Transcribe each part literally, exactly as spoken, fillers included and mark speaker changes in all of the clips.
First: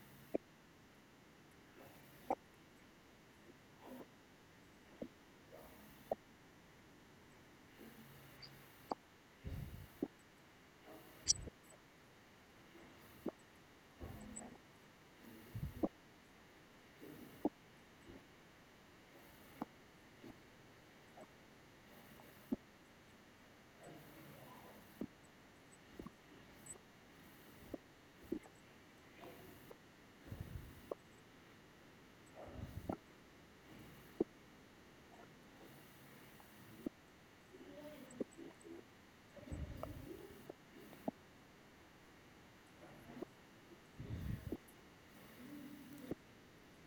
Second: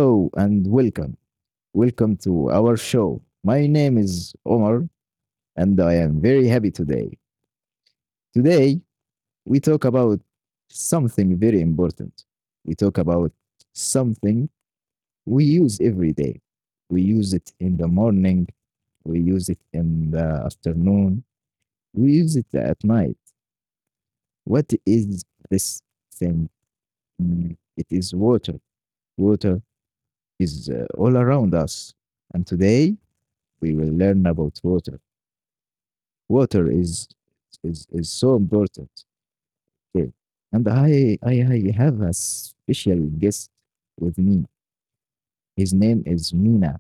Speaker 1: Hello and welcome. Welcome to our show. My name is Omar and I am very happy today. Today, we talk about something very important. We talk about something we use every day. We use it in the morning, we use it in the afternoon, we use it at night. What is this thing? Mm, It is water. Water is uh, all around us. And today, we will learn about water. Water is is is so important. Okay. And I I I have a special guest with me. His name is Mina.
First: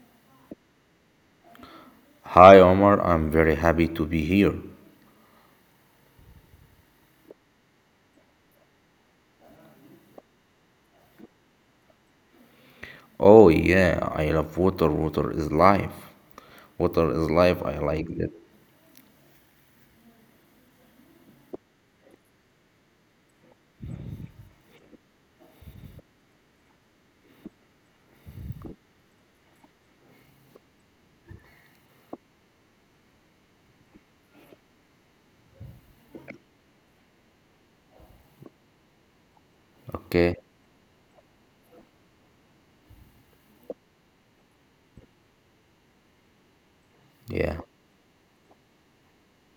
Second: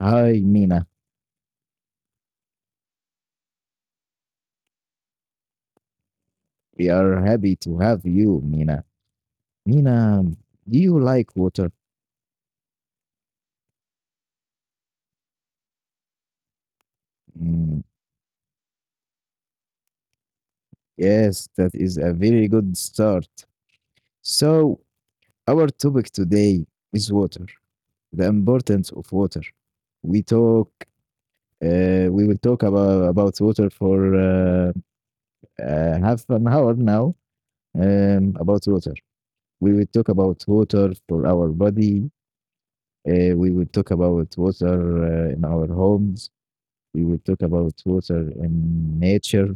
Speaker 1: Hi Mina.
Speaker 2: Hi Omar, I'm very happy to be here.
Speaker 1: We are happy to have you, Mina. Mina, do you like water?
Speaker 2: Oh yeah, I love water. Water is life. Water is life. I
Speaker 1: Mm,
Speaker 2: like that.
Speaker 1: yes, that is a very good start. So our topic today is water, the importance of water. We talk uh, we will talk about about water for uh, uh, half an hour now. Um, about water. We will talk
Speaker 2: Okay.
Speaker 1: about water for our body. Uh, we will talk about water uh, in our homes. We will talk
Speaker 2: Yeah.
Speaker 1: about water in nature.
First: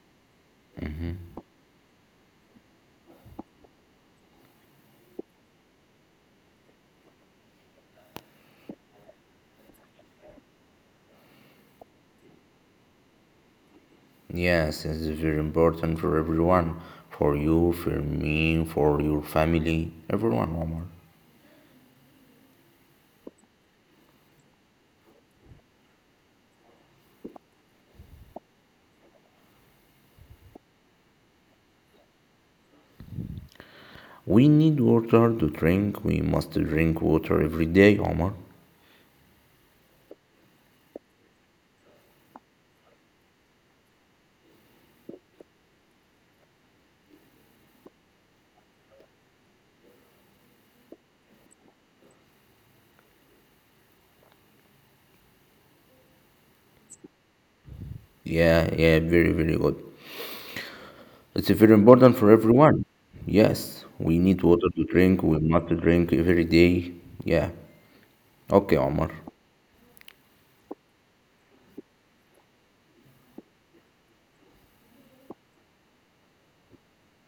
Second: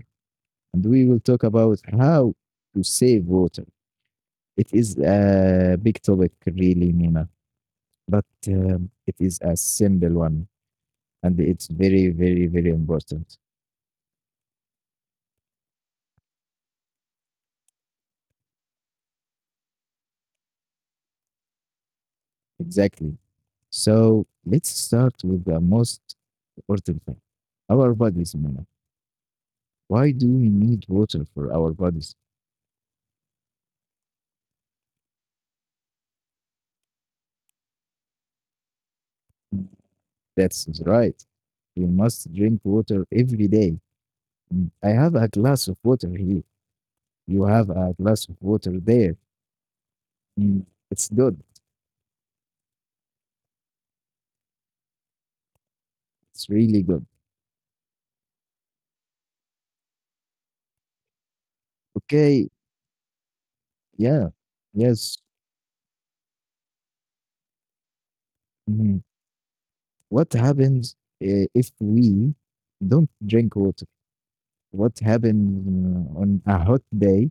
Speaker 1: And we will talk about how to save water. It is a big topic, really, Nina, but um, it is a simple one. And it's very, very, very important.
Speaker 2: Yes, it's very important for everyone, for you, for me, for your family, everyone, Omar.
Speaker 1: Exactly. So let's start with the most important thing, our bodies, Nina. Why do we need water for our bodies?
Speaker 2: We need water to drink. We must drink water every day, Omar.
Speaker 1: That's right. We must drink water every day. Mm, I have a glass of water here. You have a glass of water there. Mm, it's good. It's really good.
Speaker 2: Yeah, yeah, very, very good. It's very important for
Speaker 1: Okay.
Speaker 2: everyone. Yes, we
Speaker 1: Yeah.
Speaker 2: need water to
Speaker 1: Yes.
Speaker 2: drink. We must drink every day. Yeah. Okay,
Speaker 1: Mhm.
Speaker 2: Omar.
Speaker 1: What happens uh, if we don't drink water? What happens uh, on a hot day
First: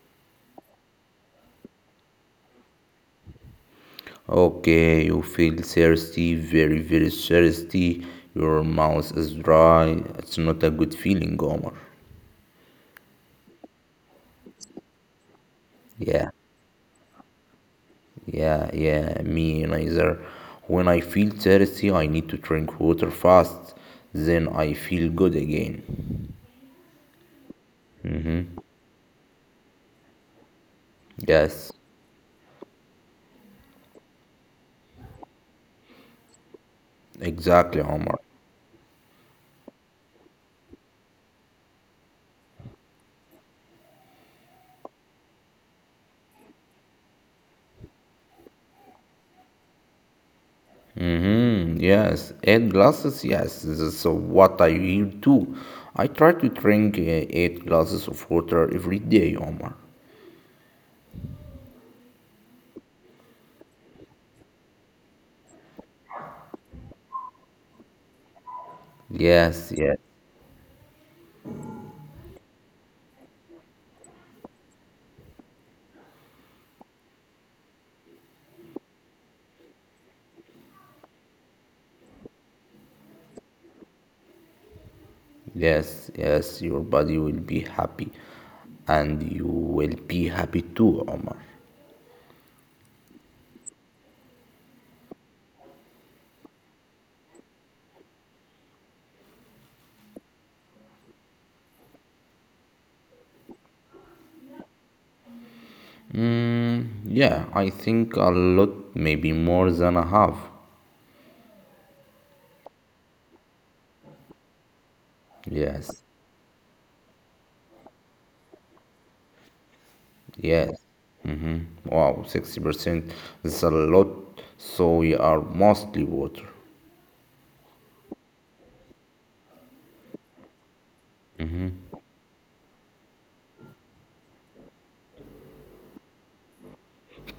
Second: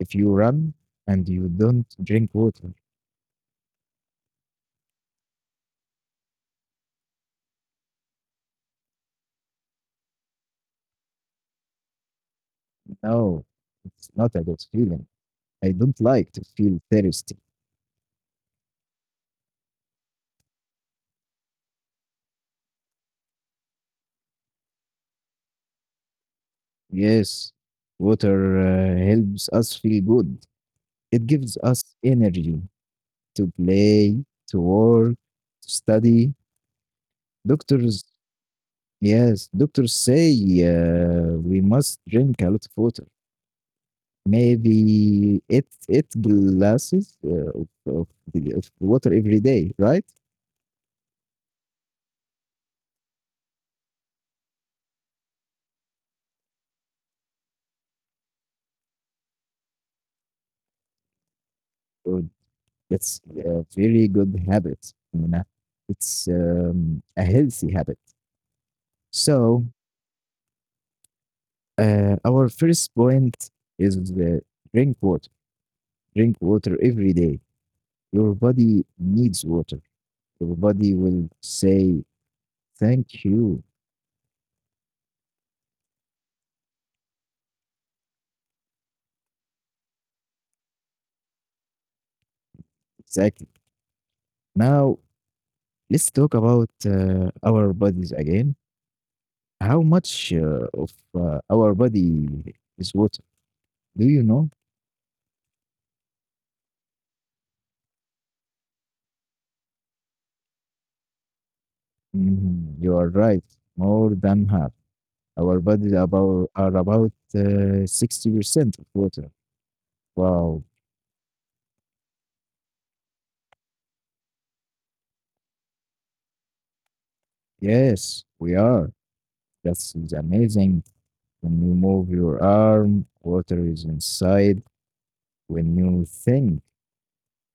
Speaker 1: if you run and you don't drink water?
Speaker 2: Okay, you feel thirsty, very, very thirsty. Your mouth is dry. It's not a good feeling, Omar.
Speaker 1: No, it's not a good feeling. I don't
Speaker 2: Yeah,
Speaker 1: like to feel thirsty.
Speaker 2: yeah, yeah, me neither. When I feel thirsty, I need to drink water fast. Then I feel good again.
Speaker 1: Yes, water uh, helps us feel good. It gives
Speaker 2: Yes,
Speaker 1: us energy to play, to work, to study.
Speaker 2: exactly,
Speaker 1: Doctors,
Speaker 2: Omar.
Speaker 1: yes, doctors say uh, we must drink a lot of water. Maybe eight, eight glasses uh, of, of, the, of water every day, right?
Speaker 2: Mm-hmm, yes, eight glasses, yes, this is what I hear too. I try to drink uh, eight glasses of water every day, Omar.
Speaker 1: So that's a very good habit. You know? It's um, a healthy habit. So,
Speaker 2: Yes, yes.
Speaker 1: Uh, our first point is uh, drink water. Drink water every day. Your body needs water. Your body will say thank you.
Speaker 2: Yes, yes, your body will be happy and you will be happy too, Omar.
Speaker 1: Exactly. Now let's talk about uh, our bodies again. How much uh, of uh, our body is water? Do you know?
Speaker 2: Yeah, I think a lot, maybe more than a half.
Speaker 1: Mhm, you are right. More than half. Our bodies
Speaker 2: Yes,
Speaker 1: about are about uh, sixty percent of water. Wow.
Speaker 2: yes. Hmm. Wow, sixty percent is a lot, so we are mostly water.
Speaker 1: Yes, we are. That's amazing. When you move your arm, water is inside. When you think,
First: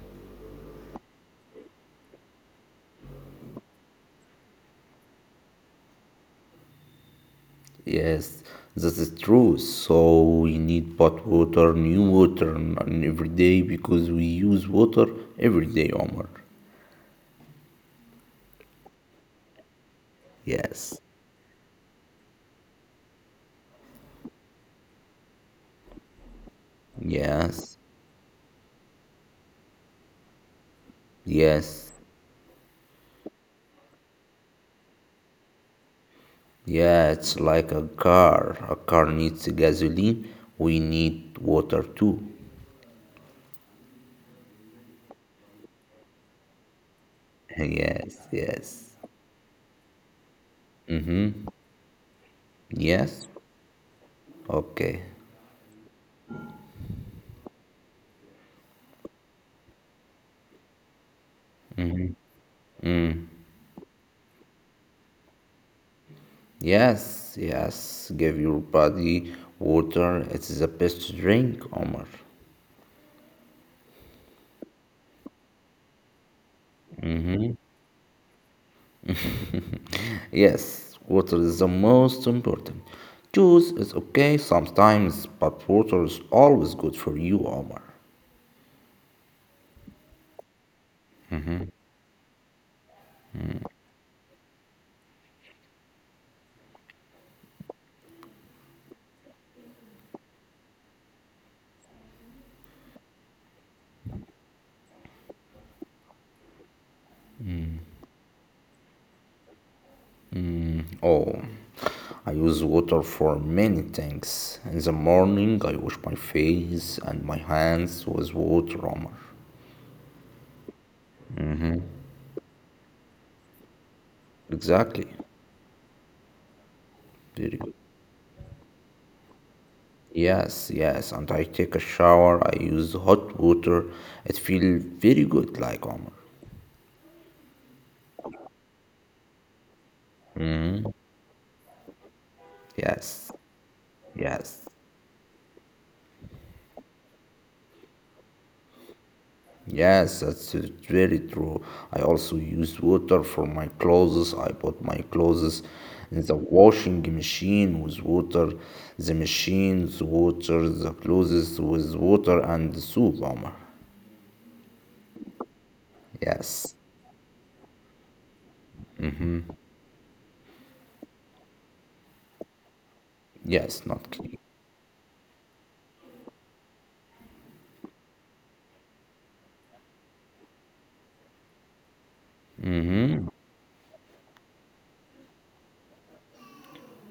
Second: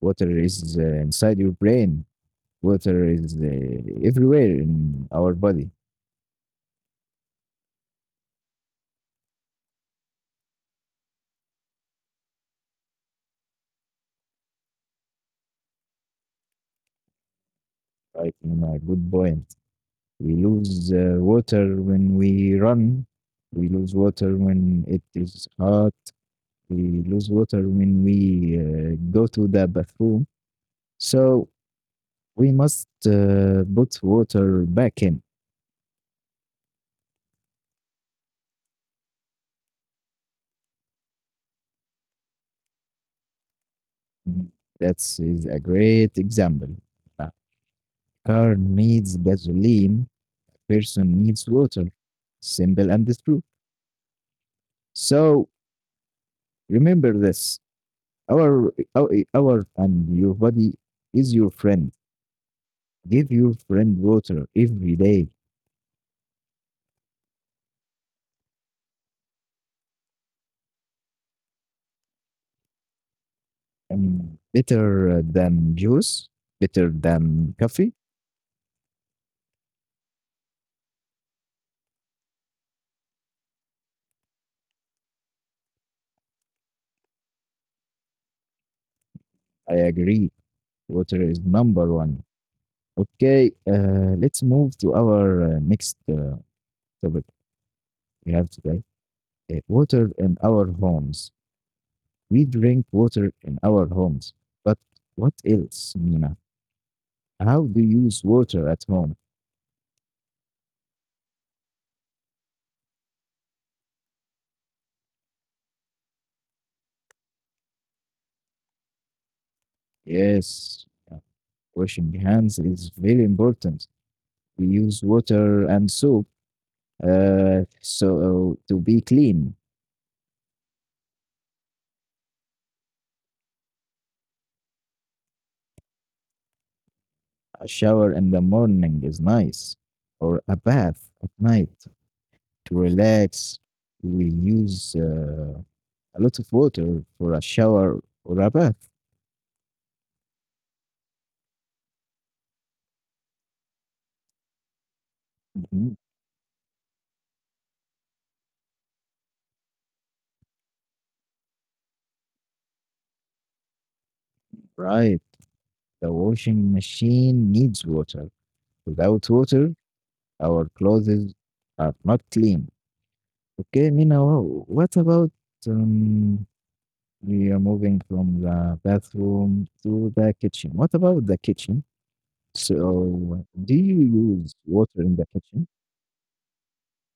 Speaker 1: water is uh, inside your brain. Water is uh, everywhere in our body.
Speaker 2: Yes, this is true. So we need pot water, new water and every day because we use water every day, Omar.
Speaker 1: Right, you know, a good point. We lose
Speaker 2: Yes,
Speaker 1: uh, water when we run. We lose water when it is hot. We lose water when
Speaker 2: yes,
Speaker 1: we uh, go to the bathroom. So
Speaker 2: yes.
Speaker 1: we must uh, put water back in.
Speaker 2: Yeah, it's like a car. A car needs gasoline. We need water too.
Speaker 1: Mm, That's is a great example. A car
Speaker 2: Yes,
Speaker 1: needs
Speaker 2: yes,
Speaker 1: gasoline, a person needs water. Simple and true.
Speaker 2: yes.
Speaker 1: So
Speaker 2: Okay.
Speaker 1: remember this. Our, our, our and Your body is your friend. Give your friend water every day.
Speaker 2: Yes, yes. Give your body water. It is the best drink, Omar.
Speaker 1: Um, better than juice, better than coffee.
Speaker 2: Yes, water is the most important. Juice is okay sometimes, but water is always good for you, Omar.
Speaker 1: I agree. Water is number one. Okay, uh, let's move to our uh, next uh, topic we have today. Uh, water in our homes. We drink water in our homes. But what else, Mina? How do you use water at home?
Speaker 2: Oh, I use water for many things. In the morning, I wash my face and my hands with water, Omar.
Speaker 1: Yes, uh, washing hands is very important. We
Speaker 2: Exactly.
Speaker 1: use water and soap
Speaker 2: Very
Speaker 1: uh,
Speaker 2: good.
Speaker 1: so uh, to be clean.
Speaker 2: Yes, yes. And I take a shower. I use hot water. It feels very good, like Omar.
Speaker 1: A shower in the morning is nice, or a bath at night to
Speaker 2: Yes,
Speaker 1: relax. We
Speaker 2: yes.
Speaker 1: use uh, a lot of water for a shower or a bath.
Speaker 2: Yes, that's uh, very true. I also use water for my clothes. I put my clothes
Speaker 1: Mhm.
Speaker 2: in the washing machine with water, the machines water, the clothes with water and the soap, Omar.
Speaker 1: Right. The washing
Speaker 2: Yes,
Speaker 1: machine needs water. Without water, our clothes are not clean.
Speaker 2: yes,
Speaker 1: Okay,
Speaker 2: not
Speaker 1: Mina,
Speaker 2: clean.
Speaker 1: wh- what about um, we are moving from the bathroom to the kitchen? What about the kitchen? So, do you use water in the kitchen?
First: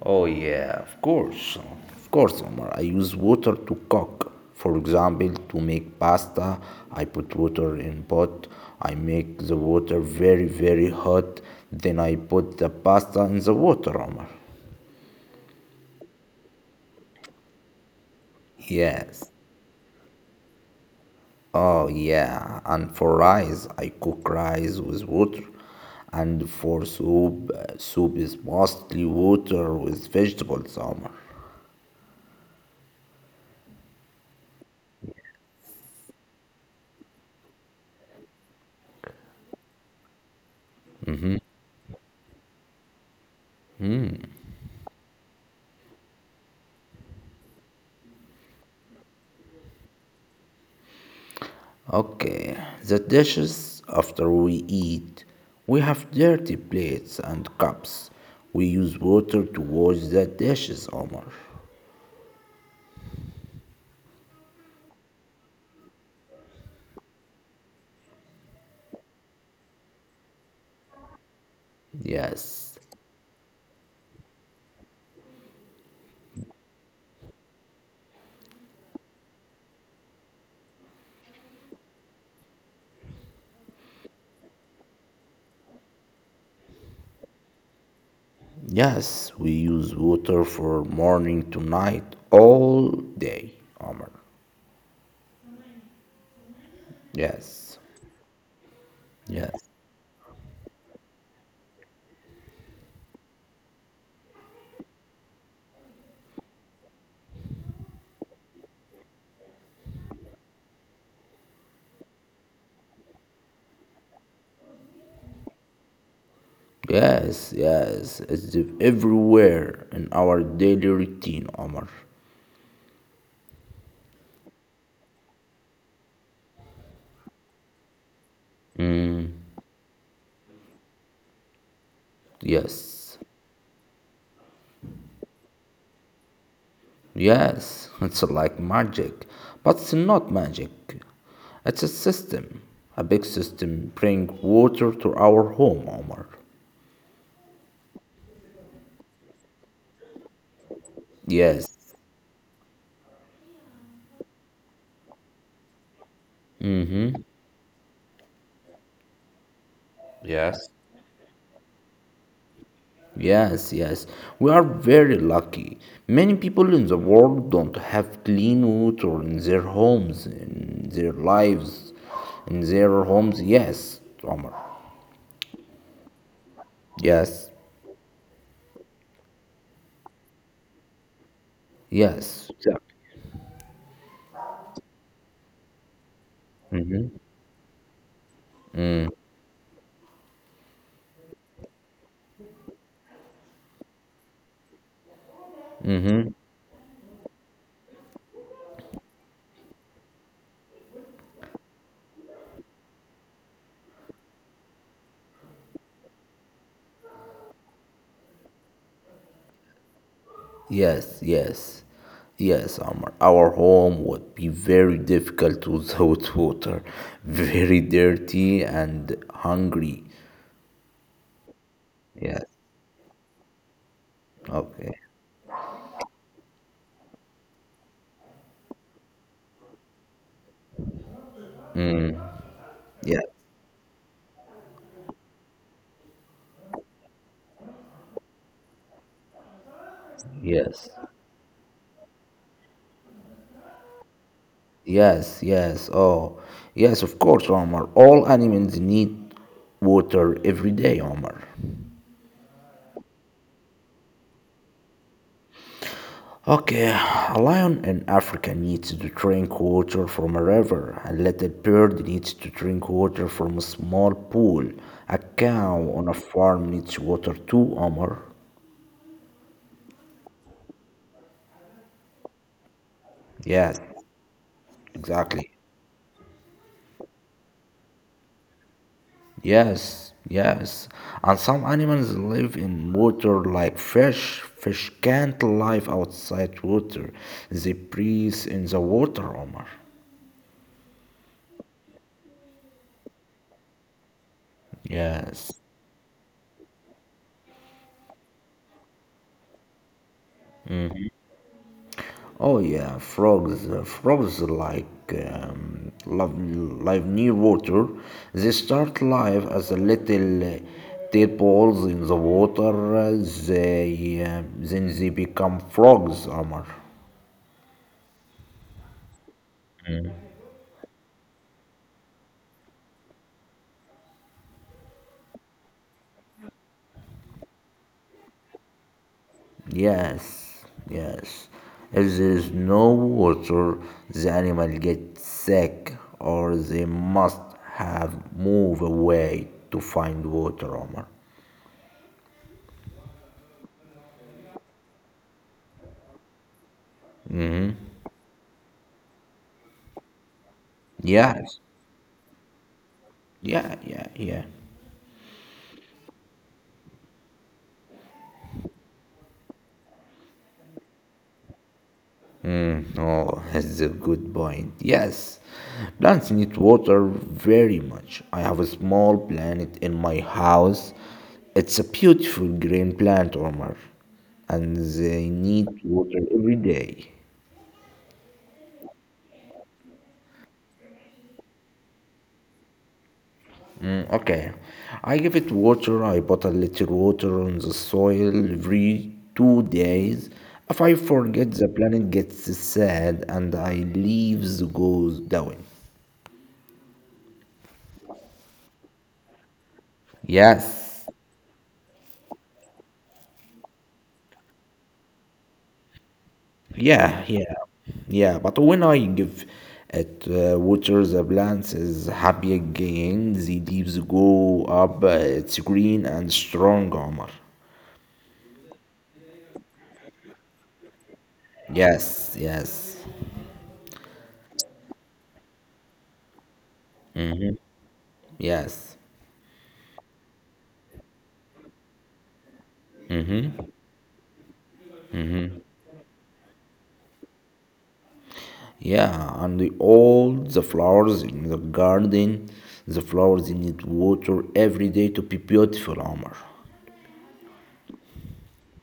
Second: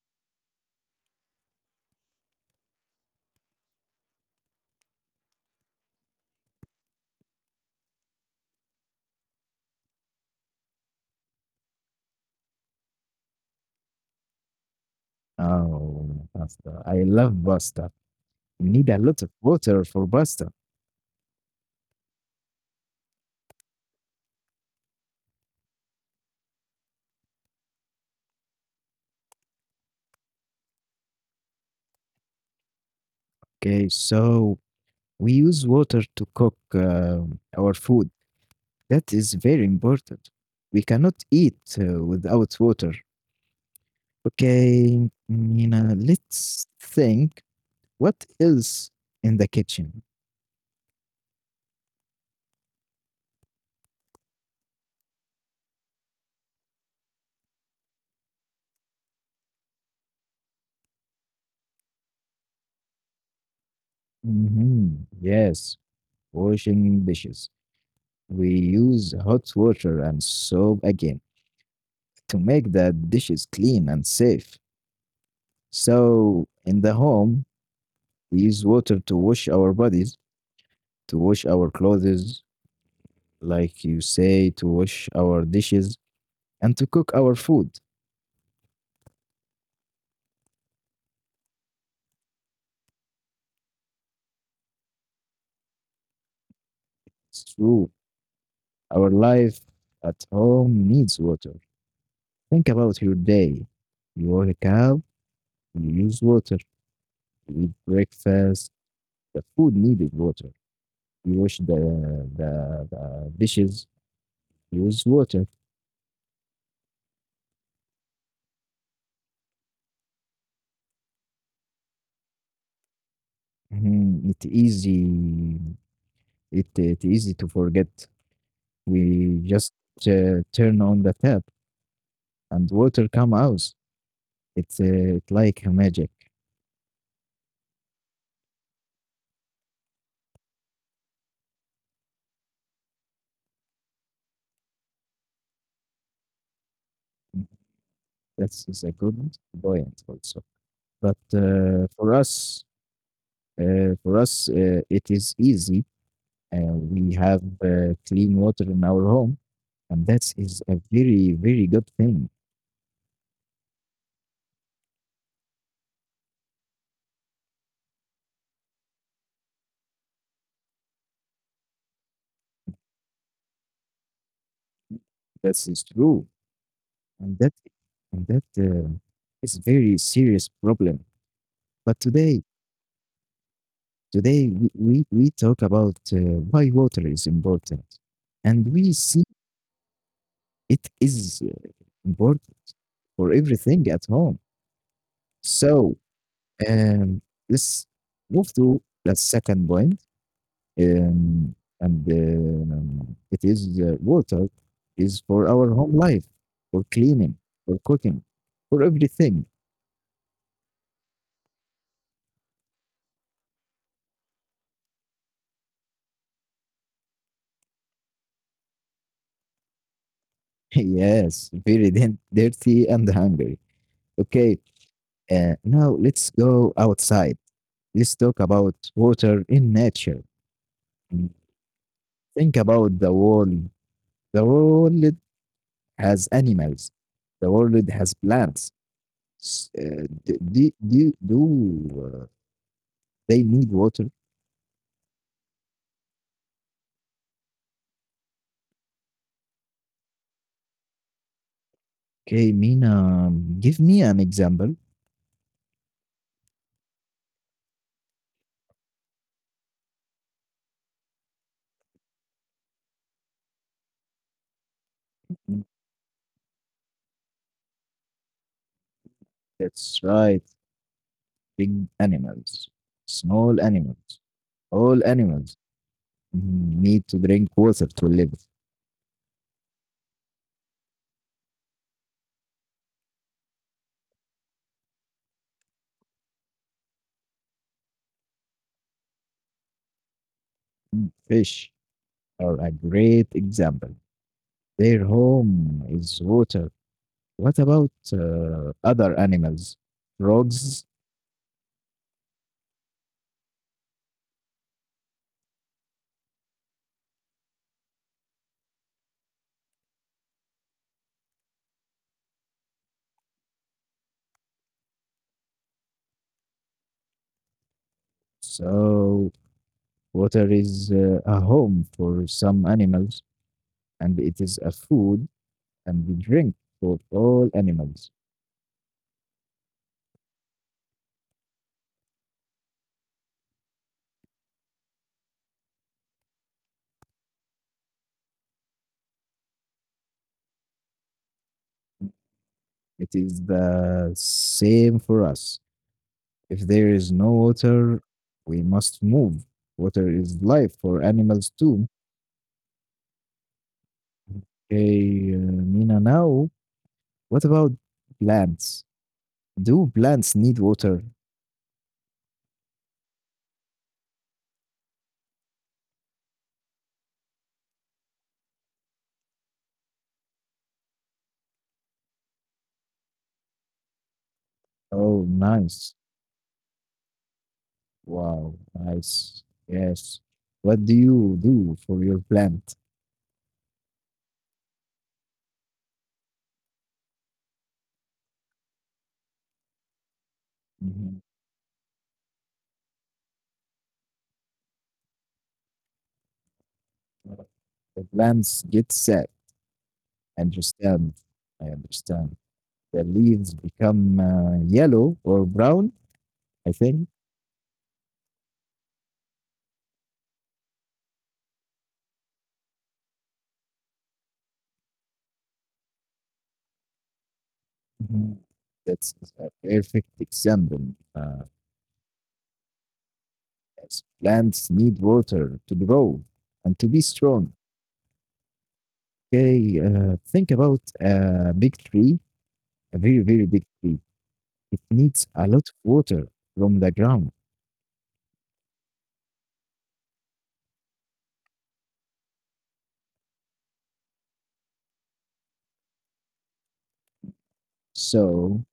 Speaker 2: Oh yeah, of course, huh? Of course, Omar. I use water to cook. For example, to make pasta, I put water in pot. I make the water very very hot. Then I put the pasta in the water, Omar.
Speaker 1: Oh, pasta. I love pasta. You need a
Speaker 2: Yes.
Speaker 1: lot of water for pasta.
Speaker 2: Oh yeah, and for rice, I cook rice with water. And for soup, uh, soup is mostly water with vegetables, Omar.
Speaker 1: Okay, so we use water to cook uh, our food. That is very important. We cannot eat uh, without water. Okay, Nina, let's think what else in the kitchen?
Speaker 2: Okay, the dishes after we eat. We have dirty plates and cups. We use water to wash the dishes, Omar.
Speaker 1: Hmm. Yes, washing dishes. We use hot water and soap again to make
Speaker 2: Yes,
Speaker 1: the dishes clean and safe. So, in the home, we use water to wash our bodies, to wash our clothes, like you say, to wash our dishes, and to cook our food.
Speaker 2: yes, we use water for morning to night, all day, Omar.
Speaker 1: It's
Speaker 2: Yes,
Speaker 1: true. Our life
Speaker 2: yes,
Speaker 1: at home needs water. Think about your day. You wake up, you use water, you eat breakfast. The food needed water. You wash the the, the dishes, use water.
Speaker 2: yes, yes. It's everywhere in our daily routine, Omar.
Speaker 1: Mhm, it easy. It it easy to forget. We just uh, turn on the tap and water
Speaker 2: Yes.
Speaker 1: come out. It's uh, it like a magic.
Speaker 2: Yes, it's like magic, but it's not magic. It's a system, a big system bring water to our home, Omar.
Speaker 1: That is a good point also. But
Speaker 2: Yes,
Speaker 1: uh, for us, Uh, for us, uh, it is easy. Uh, we have uh, clean water in our home, and that is
Speaker 2: yes.
Speaker 1: a very, very good thing.
Speaker 2: Yes, yes. We are very lucky. Many people in the world don't have clean water in their homes, in their lives, in their homes. Yes, Omar.
Speaker 1: That is true,
Speaker 2: Yes,
Speaker 1: and that and that uh, is very serious problem. But
Speaker 2: yes.
Speaker 1: today, today we we, we talk about uh, why water is important, and we see it is important for everything at home. So Um, let's move to the second point, um, and um, it is uh, water is for our home life, for cleaning, for cooking, for everything.
Speaker 2: Yes, yes, yes, Omar. Our home would be very difficult without water, very dirty and hungry.
Speaker 1: yes, very din-
Speaker 2: Yes,
Speaker 1: dirty and hungry. Okay,
Speaker 2: okay.
Speaker 1: uh, now let's go outside. Let's talk about water in nature. Mm, think about
Speaker 2: Yes,
Speaker 1: the world. The world has animals. The world has plants. S- uh, d-
Speaker 2: yes,
Speaker 1: do do do uh, they need water?
Speaker 2: yes, yes. Oh, yes, of course, Omar. All animals need water every day, Omar.
Speaker 1: Okay, Mina, um, give me an example.
Speaker 2: Okay, a lion in Africa needs to drink water from a river. A little bird needs to drink water from a small pool. A cow
Speaker 1: Mm,
Speaker 2: on a farm needs water too, Omar.
Speaker 1: that's right. Big animals, small
Speaker 2: Yes,
Speaker 1: animals, all
Speaker 2: exactly.
Speaker 1: animals mm, need to drink water to live.
Speaker 2: Yes, yes. And some animals live in water like fish. Fish can't live outside water. They breathe in the water, Omar.
Speaker 1: Fish are a great example. Their
Speaker 2: Yes.
Speaker 1: home is water. What about uh, other animals? Frogs?
Speaker 2: Oh yeah, frogs. uh, Frogs like um, love live near water. They start life as a little uh, tadpoles in the water. Uh, They uh, then they become frogs. Amar.
Speaker 1: So, water is uh, a home for some animals and it is a food and we drink for all animals.
Speaker 2: Yes, yes. If there is no water, the animal gets sick, or they must have move away to find water. Amar.
Speaker 1: It is the same for us. If there is no water, we must move. Water is life for animals
Speaker 2: Yes.
Speaker 1: too.
Speaker 2: Yeah. Yeah. Yeah. Yeah.
Speaker 1: Hey, uh, Mina, now what about plants? Do plants need water?
Speaker 2: Oh, that's a good point. Yes, plants need water very much. I have a small plant in my house. It's a beautiful green plant, Omar, and
Speaker 1: Oh,
Speaker 2: they need
Speaker 1: nice.
Speaker 2: water every day.
Speaker 1: Wow, nice. Yes. What do you do for your plant?
Speaker 2: Mm, Okay, I give it water. I put a little water on the soil every two days. If I
Speaker 1: Mhm.
Speaker 2: forget, the plant gets sad and I leaves goes down.
Speaker 1: The plants get sad. I
Speaker 2: Yes,
Speaker 1: understand. I understand. The leaves become uh, yellow or brown, I think.
Speaker 2: yeah, yeah, yeah. But when I give it uh, water, the plants is happy again. The leaves go up. uh, It's green and strong, Omar.
Speaker 1: Mhm. That's a perfect example. Uh,
Speaker 2: Yes, yes,
Speaker 1: as plants need water to grow and to be strong.
Speaker 2: yes.
Speaker 1: Okay, uh, think about a big tree, a very, very big tree. It needs a lot of water from the ground.
Speaker 2: Yeah, and the, all the flowers in the garden, the flowers need water every day to be beautiful, Omar.
Speaker 1: So,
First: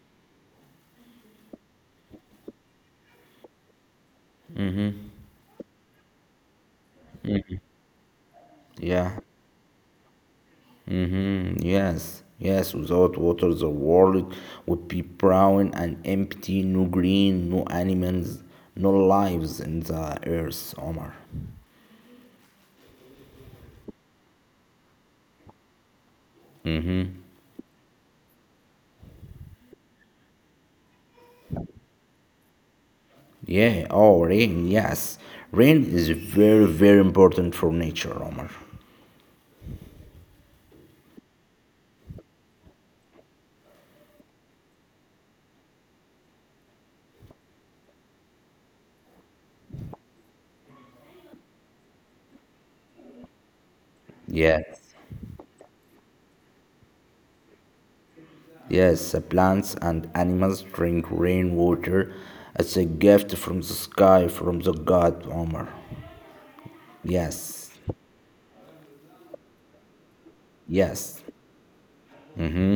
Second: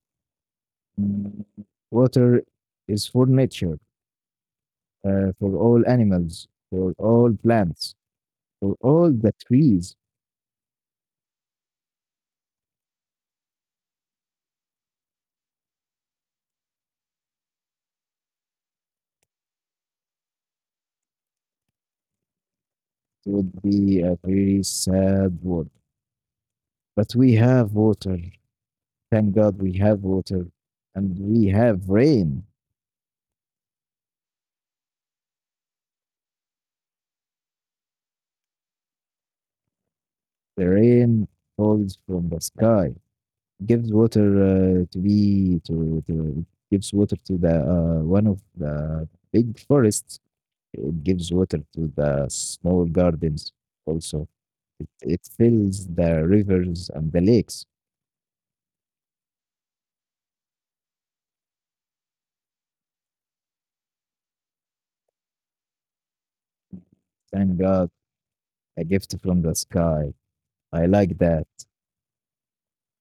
Speaker 1: mm, water is for nature, uh, for all animals, for all plants, for all
Speaker 2: Yeah.
Speaker 1: the trees.
Speaker 2: Mm, yes, yes, without water, the world would be brown and empty, no green, no animals, no lives in the earth, Omar.
Speaker 1: Would be a very sad world. But we have water. Thank God we have water. And we have rain.
Speaker 2: Yeah, oh, rain, yes. Rain is very, very important for nature, Omar.
Speaker 1: The rain falls from the sky, gives water uh, to be, to, to, gives water to the uh, one of the big forests. It gives water to the small gardens also. It, it
Speaker 2: Yes,
Speaker 1: fills the rivers and the lakes.
Speaker 2: yes, the plants and animals drink rainwater. as a gift from the sky, from the god, Omar.
Speaker 1: Thank God,
Speaker 2: Yes,
Speaker 1: a gift from the sky. I like that.
Speaker 2: yes,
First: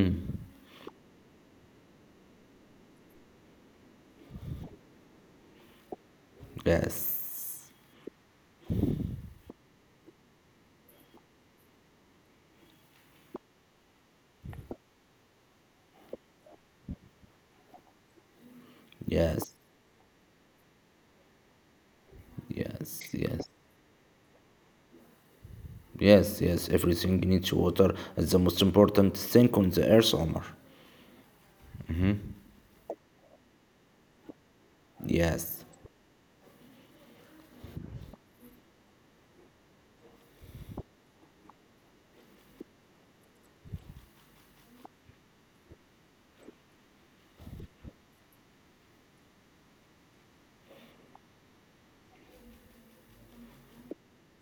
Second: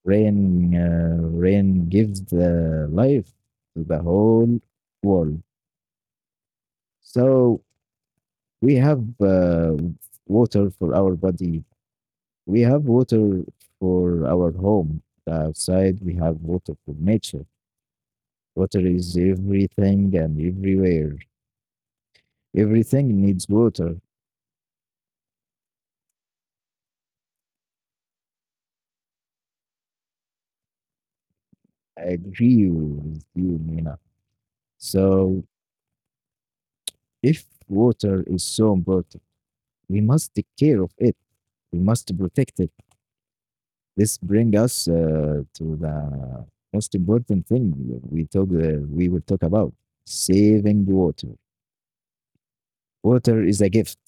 Speaker 1: Rain, uh, rain gives the life to the whole world.
Speaker 2: yes,
Speaker 1: So we have uh, water for our body. We have water for our home, the outside. We have water for nature. Water is
Speaker 2: yes,
Speaker 1: everything and everywhere.
Speaker 2: yes, yes.
Speaker 1: Everything needs water.
Speaker 2: Yes, yes, everything needs water. It's the most important thing on the earth, Omar.
Speaker 1: I agree with you, Mina.
Speaker 2: Yes,
Speaker 1: So if water is so important, we must take care of it. We must protect it. This bring us uh, to the most important thing we talk uh, we will talk about: saving water. Water is a gift,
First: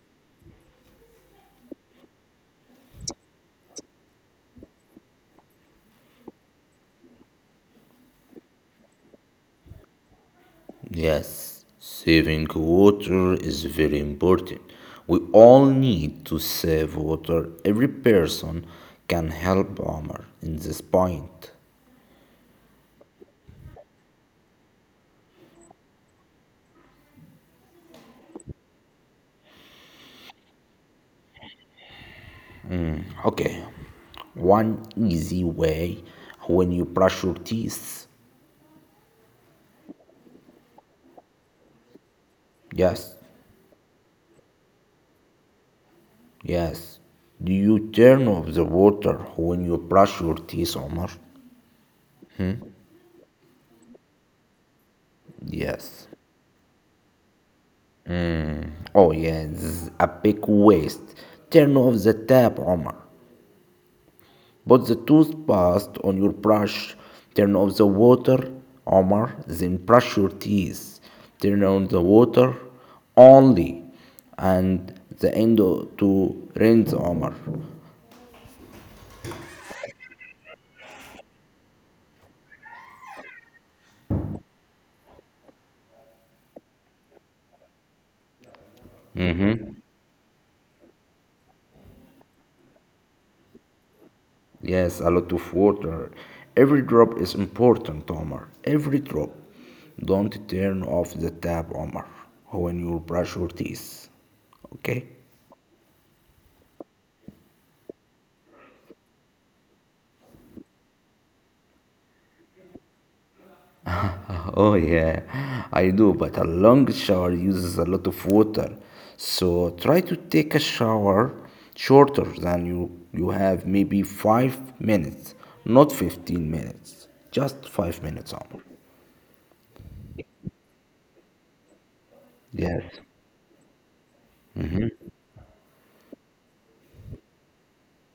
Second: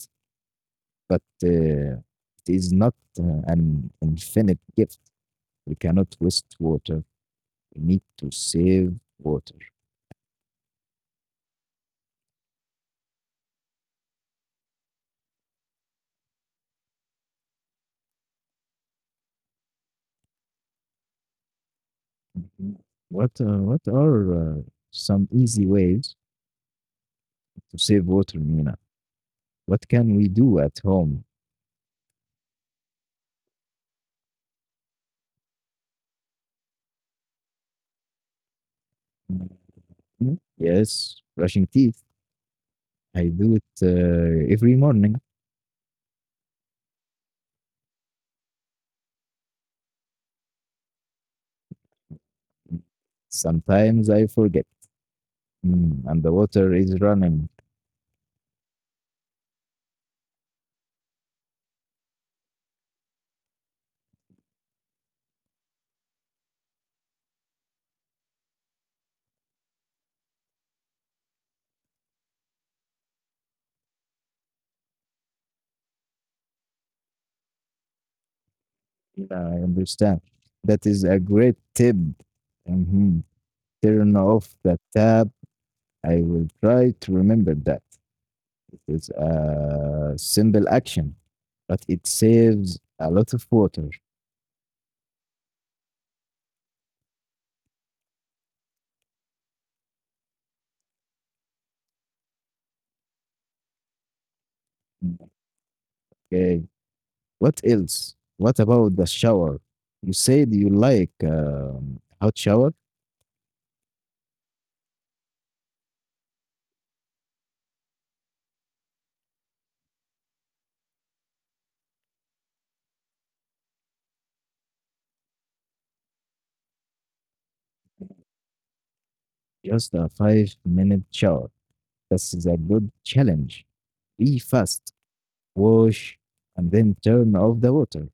Speaker 1: but uh, it is not uh, an infinite gift. We cannot waste water. We need to save water.
Speaker 2: yes. Saving water is very important. We all need to save water. Every person can help Omar in this point.
Speaker 1: What uh, what are uh, some easy ways to save water, Mina? What can we do at home?
Speaker 2: Okay, one easy way when you brush your teeth.
Speaker 1: Mhm. Yes, brushing teeth.
Speaker 2: Yes,
Speaker 1: I do it uh, every morning.
Speaker 2: yes. Do you turn off the water when you brush your teeth, Omar?
Speaker 1: Sometimes I forget, mm,
Speaker 2: Yes.
Speaker 1: and the water is running.
Speaker 2: Oh yeah, this is a big waste. Turn off the tap, Omar. Put the toothpaste on your brush. Turn off the water, Omar. Then brush your teeth. Turn on the water only, and the end o- to rinse, Omar.
Speaker 1: Yeah, I understand. That is a great tip. Mhm. Turn off the tap. I will try to remember that. It is a simple action, but it saves a lot of water.
Speaker 2: Yes, a lot of water. Every drop is important, Omar. Every drop. Don't turn off the tap, Omar, when you brush your teeth. Okay.
Speaker 1: Mm, okay. What else? What about the shower? You said you like um, hot shower?
Speaker 2: Oh yeah, I do, but a long shower uses a lot of water. So try to take a shower shorter than you you have, maybe five minutes, not fifteen minutes. Just five minutes only.
Speaker 1: Just a five minute shower. This is a
Speaker 2: Yes.
Speaker 1: good challenge. Be fast wash, and then turn off the water.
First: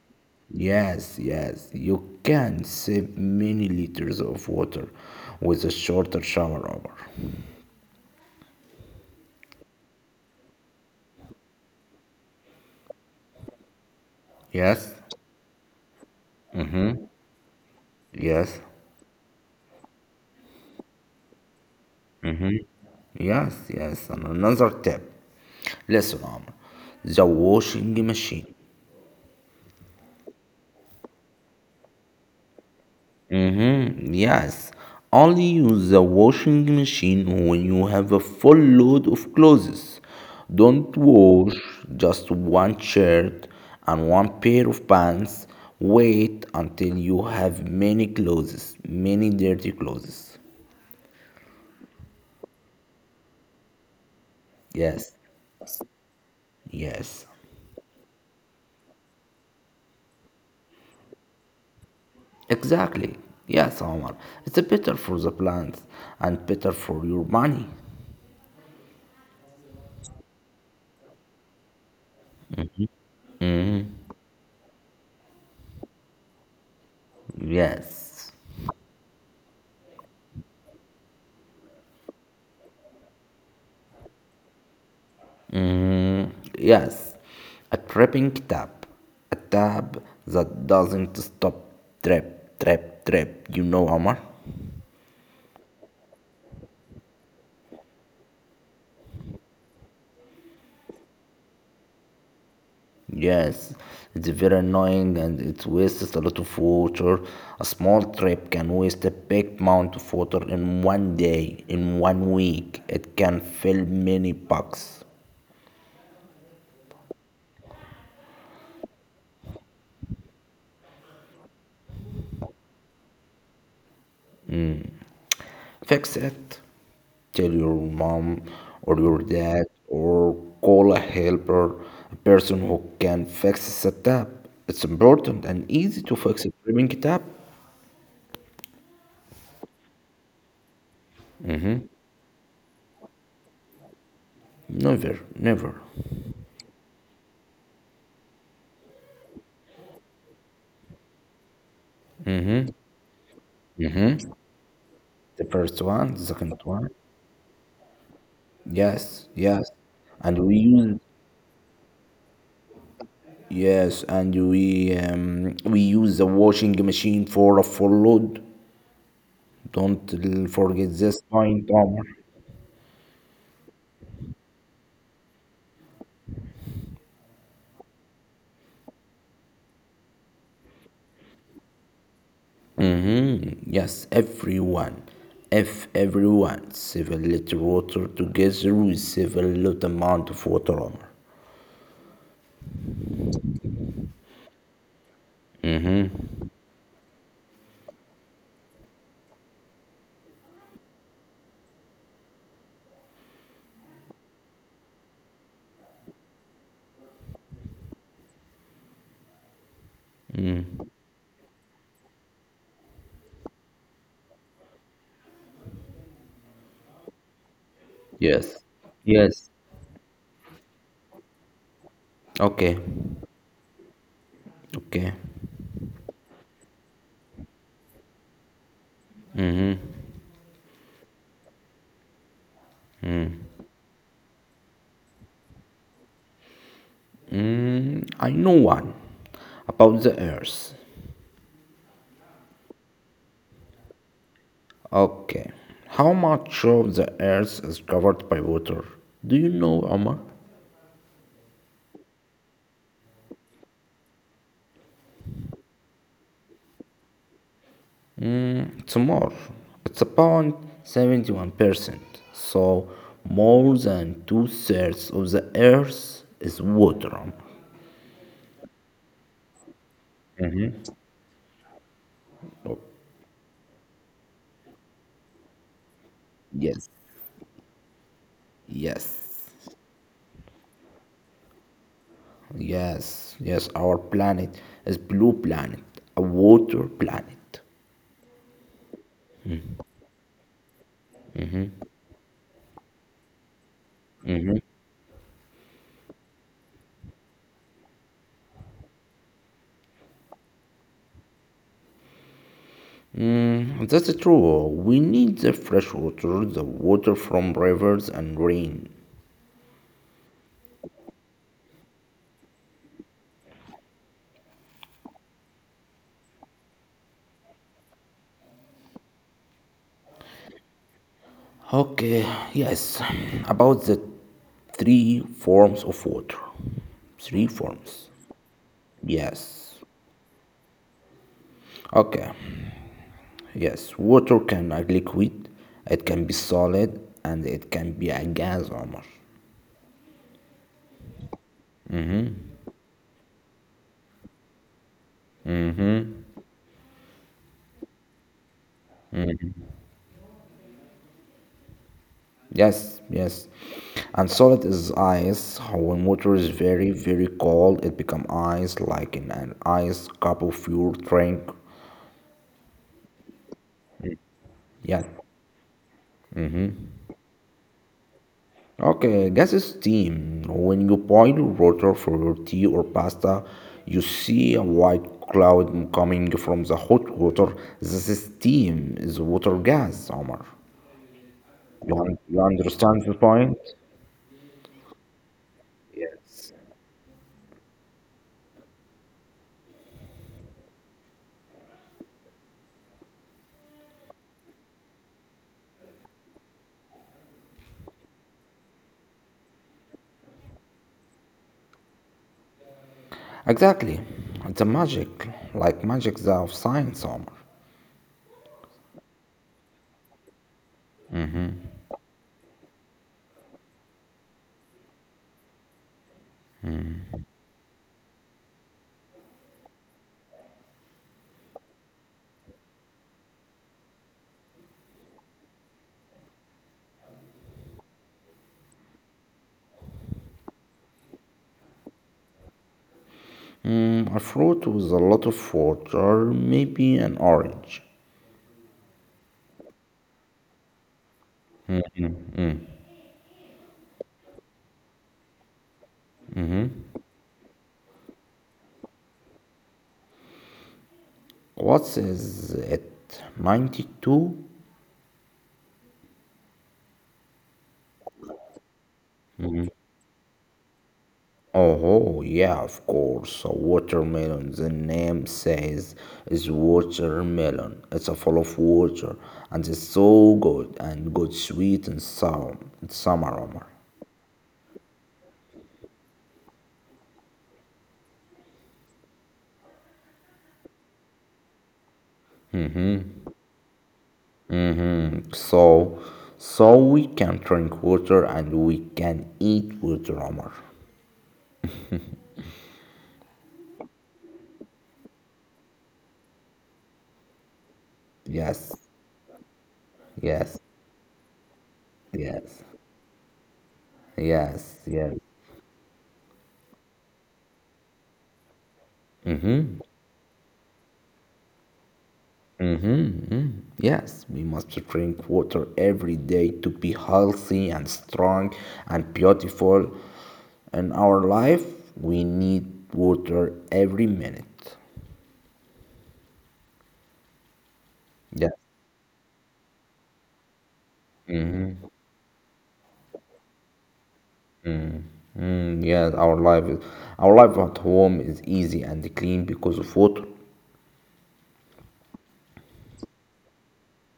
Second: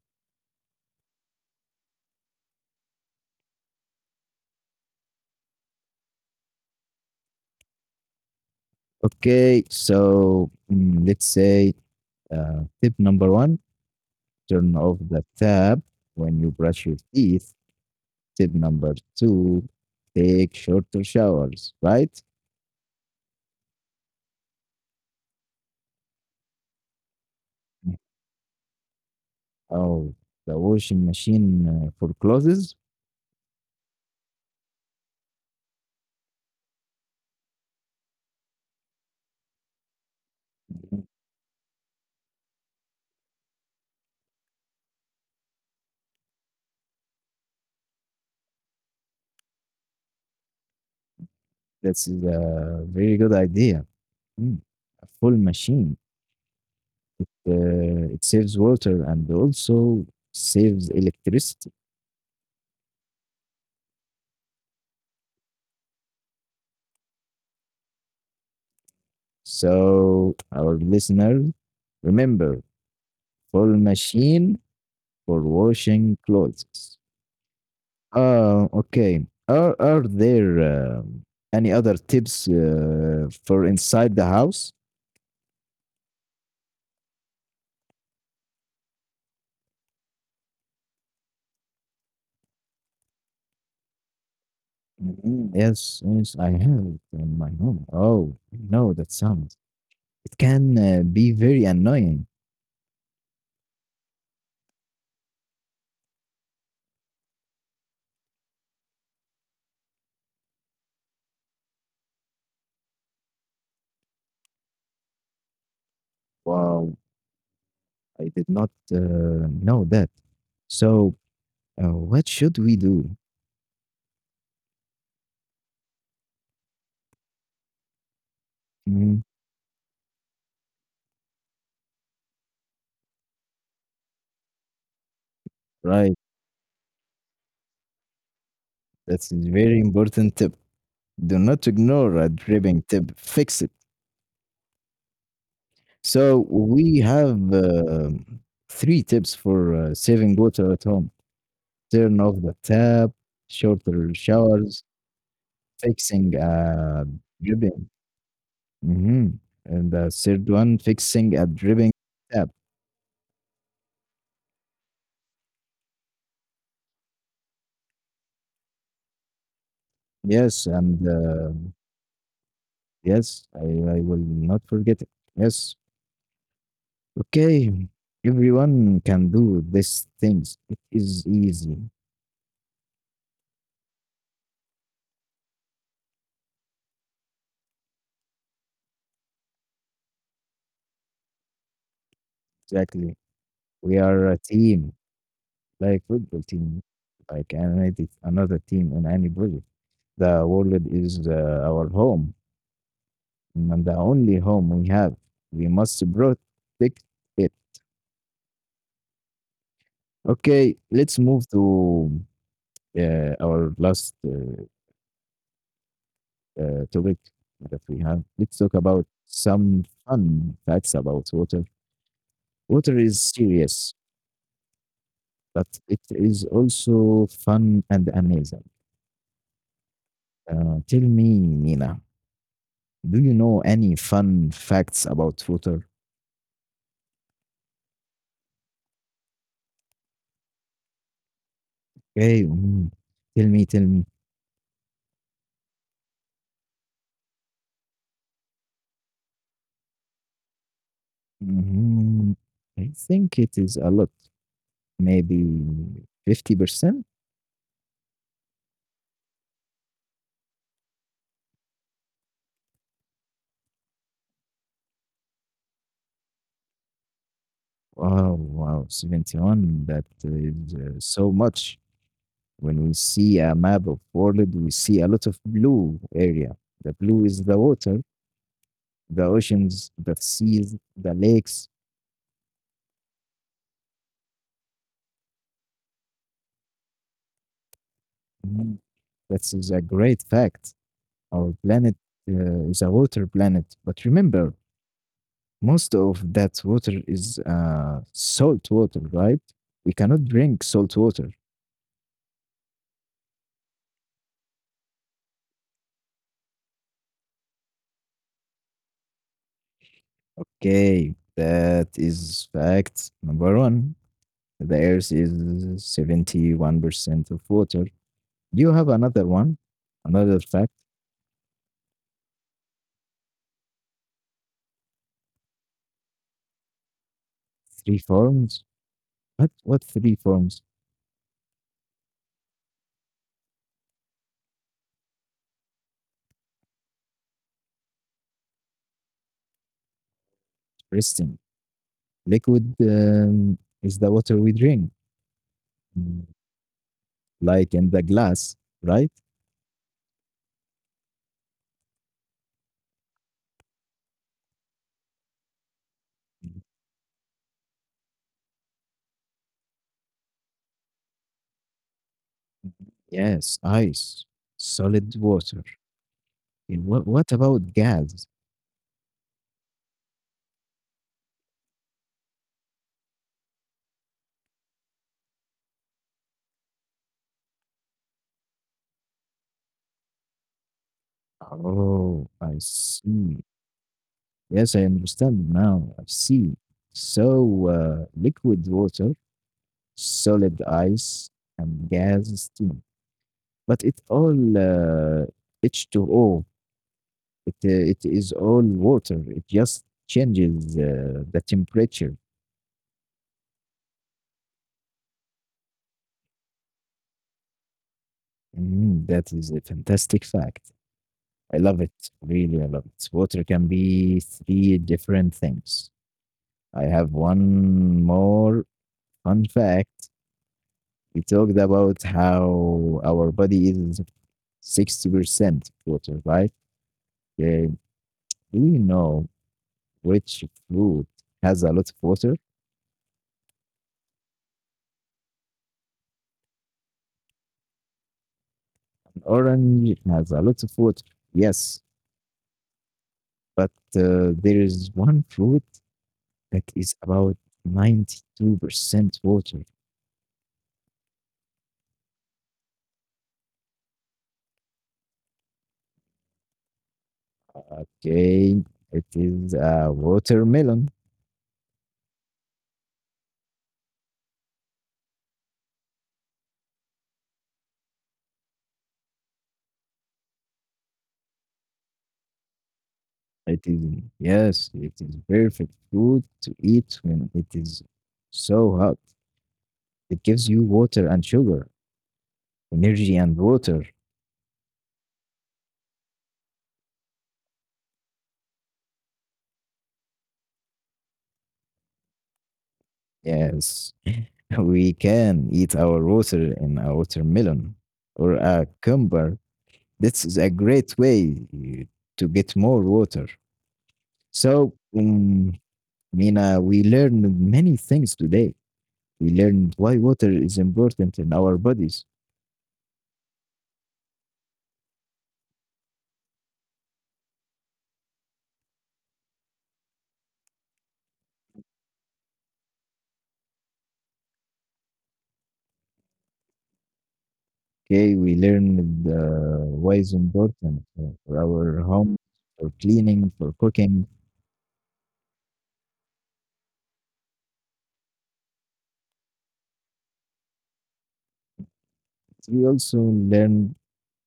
Speaker 2: Yes, yes. You can save many liters of water with a shorter shower hour.
Speaker 1: Okay, so mm, let's say uh, tip number one, turn
Speaker 2: Yes,
Speaker 1: off the tap when you brush your teeth. Tip
Speaker 2: yes,
Speaker 1: number two, take shorter showers, right?
Speaker 2: yes, yes. And another tip. Listen, Omar, the washing machine.
Speaker 1: Oh, the washing machine uh, for clothes.
Speaker 2: Mm-hmm. Yes. Only use the washing machine when you have a full load of clothes. Don't
Speaker 1: Mm,
Speaker 2: wash just one shirt and one pair of pants. Wait until you have many clothes, many dirty clothes.
Speaker 1: that's a very good idea. Mm,
Speaker 2: Yes.
Speaker 1: a full machine.
Speaker 2: Yes.
Speaker 1: Uh, it saves water and also saves electricity.
Speaker 2: Exactly. Yes, Omar. It's better for the plants and better for your money.
Speaker 1: So, our listeners, remember, full machine for washing clothes.
Speaker 2: Yes.
Speaker 1: Uh, okay. Are, are there um any other tips uh, for inside the house?
Speaker 2: Yes, a trapping tap, a tap that doesn't stop. Trap, trap, trap. You know, Omar.
Speaker 1: Mhm, yes, yes, I have it in my home. Oh, no, that sounds. It can uh, be very annoying.
Speaker 2: Yes, it's very annoying and it wastes a lot of water. A small trap can waste a big amount of water in one day, in one week. It can fill many bucks.
Speaker 1: Wow, I did not uh, know that. So, uh, what should we do?
Speaker 2: Fix it. Tell your mom
Speaker 1: Mhm,
Speaker 2: or your dad or call a helper, a person who can fix the setup. It's important
Speaker 1: right,
Speaker 2: and easy to fix it. Bring it up.
Speaker 1: that's a very important tip. Do not ignore a dripping tip. Fix it.
Speaker 2: Never, never.
Speaker 1: So we have uh, three tips for uh, saving water at home: turn off the tap, shorter showers,
Speaker 2: The
Speaker 1: fixing
Speaker 2: first one, the
Speaker 1: a
Speaker 2: second one.
Speaker 1: dripping. hmm
Speaker 2: Yes,
Speaker 1: And the
Speaker 2: yes.
Speaker 1: third one,
Speaker 2: And we
Speaker 1: fixing a
Speaker 2: use
Speaker 1: dripping tap.
Speaker 2: yes, and we um, we use the washing machine for a full load.
Speaker 1: Yes,
Speaker 2: Don't
Speaker 1: and
Speaker 2: l- forget
Speaker 1: uh,
Speaker 2: this point, Omar.
Speaker 1: yes, I, I will not forget it. Yes. Okay. Everyone can do these things. It is easy.
Speaker 2: Mhm. Yes, everyone. If everyone save a little water together, we save a lot amount of water. Omar.
Speaker 1: Exactly. We are a team, like football team, like another another team in any project. The world is uh, our home and the only home we have. We must protect it. Okay, let's move to uh, our last uh, uh, topic that we have. Let's talk
Speaker 2: Yes.
Speaker 1: about some
Speaker 2: Yes.
Speaker 1: fun facts about water. Water
Speaker 2: Okay.
Speaker 1: is serious,
Speaker 2: Okay.
Speaker 1: but it is also fun and amazing. Uh, tell me, Nina, do you know any fun facts about water?
Speaker 2: I know one about the earth.
Speaker 1: Okay. Mhm. Tell me, tell me.
Speaker 2: Okay. How much of the earth is covered by water? Do you know, Omar?
Speaker 1: Mhm. I think it is a lot, maybe fifty percent.
Speaker 2: It's more. It's about seventy-one percent. So more than two thirds of the earth is water. Omar.
Speaker 1: Wow, wow, seventy one. That is uh, so much. When we see a map of world, we see a lot of blue area. The
Speaker 2: Yes.
Speaker 1: blue is the water, the
Speaker 2: Yes,
Speaker 1: oceans, the seas, the lakes.
Speaker 2: yes, yes. Our planet is blue planet, a water planet.
Speaker 1: Mhm. That is a great fact. Our planet uh, is a water planet. But remember, most of that water is uh, salt water, right? We cannot drink salt water.
Speaker 2: Mhm, that's true. We need the fresh water, the water from rivers and rain.
Speaker 1: Okay, that is fact number one. The earth is seventy one percent of water. Do you have another one? Another fact?
Speaker 2: Okay, yes. About the three forms of water. Three
Speaker 1: Three
Speaker 2: forms.
Speaker 1: forms? What, what
Speaker 2: Yes.
Speaker 1: three forms?
Speaker 2: Okay. Yes. Water can be liquid, it can be solid, and it can be a gas, Omar.
Speaker 1: Interesting. Liquid um, is the water we drink, mm, like in the glass, right?
Speaker 2: Yes, yes. And solid is ice. When water is very, very cold, it become ice like in an ice cup of your drink.
Speaker 1: Yes, ice, solid
Speaker 2: Yes.
Speaker 1: water. And What, what about gas?
Speaker 2: Okay, gas is steam. When you boil water for your tea or pasta, you see a white cloud coming from the hot water. This is steam, is water gas, Omar. You,
Speaker 1: Oh,
Speaker 2: un- you
Speaker 1: I
Speaker 2: understand the
Speaker 1: see.
Speaker 2: point?
Speaker 1: Yes, I understand now. I see.
Speaker 2: Yes.
Speaker 1: So, uh, liquid water, solid ice, and gas steam. But it all uh, H two O. It uh, it is all water. It just changes uh, the temperature.
Speaker 2: Exactly. It's a magic, like magic of science, Omar.
Speaker 1: Mm, that is a fantastic fact. I love it. Really, I love it. Water can be three different things. I have one more fun fact. We talked about how our body is sixty percent water, right? Yeah. Do you know which fruit has a lot of water?
Speaker 2: Mm, a fruit with a lot of water, maybe an orange.
Speaker 1: Orange has a lot of water. Yes, but uh, there is one fruit that is about ninety two percent water.
Speaker 2: What is it? ninety-two?
Speaker 1: Okay, it is a watermelon.
Speaker 2: Oh, yeah, of course. A watermelon. The name says is watermelon. It's a full of water and it's so good and good sweet and sour. It's summer
Speaker 1: It
Speaker 2: aroma.
Speaker 1: is, yes, it is perfect food to eat when it is so hot. It gives you water and sugar. Energy and water.
Speaker 2: So, so we can drink water and we can eat water armor.
Speaker 1: Yes, we can eat our water in a watermelon or a
Speaker 2: Yes,
Speaker 1: cucumber. This is a
Speaker 2: yes,
Speaker 1: great way uh, to get
Speaker 2: yes,
Speaker 1: more water. So,
Speaker 2: yes, yes.
Speaker 1: um, Mina, we learned many things today. We learned why water is important in our bodies.
Speaker 2: Yes, we must drink water every day to be healthy and strong and beautiful. In our life, we need water every minute.
Speaker 1: Okay, we
Speaker 2: Yes,
Speaker 1: learned uh, why it's important uh, for our home, for cleaning, for cooking.
Speaker 2: mm, yes, our life is, our life at home is easy and clean because of water.
Speaker 1: We also learned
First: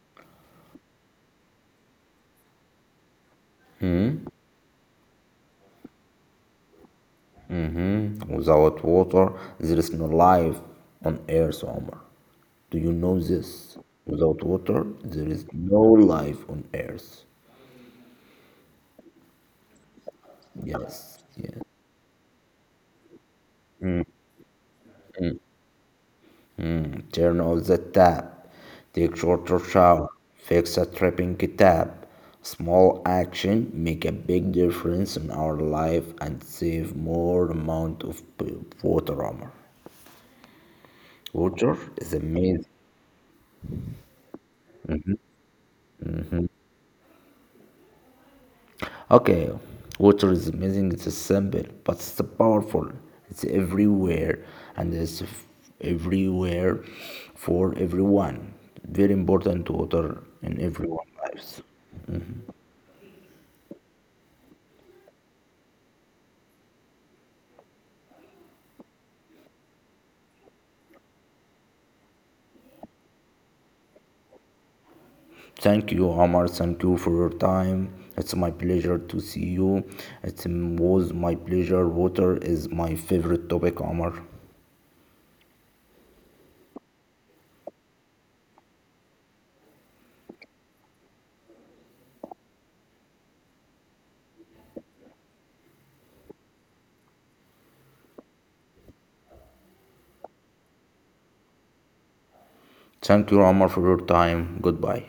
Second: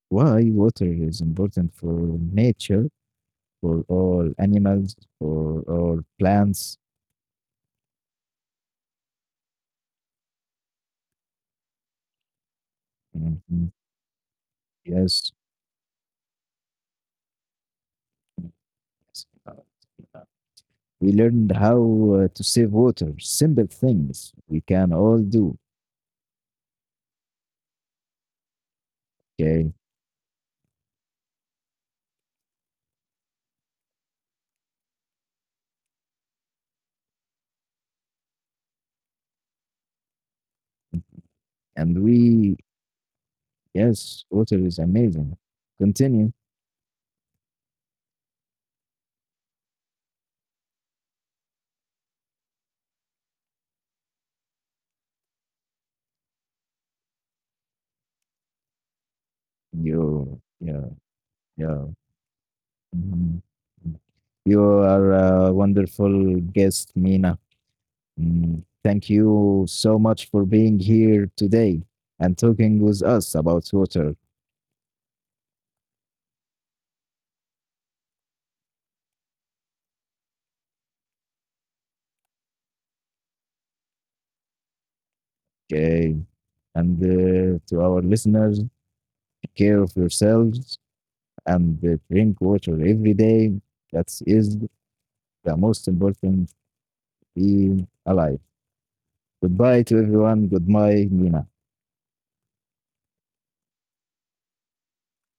Speaker 1: why water is important for nature, for all animals, for all plants.
Speaker 2: Without water, there is no life on Earth, Omar. Do you know
Speaker 1: Mhm.
Speaker 2: this? Without water, there
Speaker 1: Yes.
Speaker 2: is no life on Earth.
Speaker 1: Yes. Uh, uh, We
Speaker 2: Yes,
Speaker 1: learned
Speaker 2: yes.
Speaker 1: how uh, to save water, simple things we can all do.
Speaker 2: Turn off the tap. Take shorter
Speaker 1: Okay.
Speaker 2: shower. Fix a tripping tap. Small action make a big difference in our life and save more amount of p- water armor. Water
Speaker 1: And
Speaker 2: is
Speaker 1: we,
Speaker 2: amazing.
Speaker 1: yes, water is amazing. Continue.
Speaker 2: Okay, water is amazing. It's simple, but it's powerful. It's everywhere, and it's f- everywhere for everyone. Very important
Speaker 1: You,
Speaker 2: water in
Speaker 1: yeah,
Speaker 2: everyone's lives.
Speaker 1: yeah. Mhm. You are a wonderful guest, Mina. Mm, thank you so much for being here today and talking with us about water.
Speaker 2: Thank you, Omar. Thank you for your time. It's my pleasure to see you. It was my pleasure. Water is my favorite topic, Omar.
Speaker 1: Okay. And uh, to our listeners, take care of yourselves and uh, drink water every day. That is the most important being alive. Goodbye to everyone. Goodbye, Mina.
Speaker 2: Thank you, Omar, for your time. Goodbye.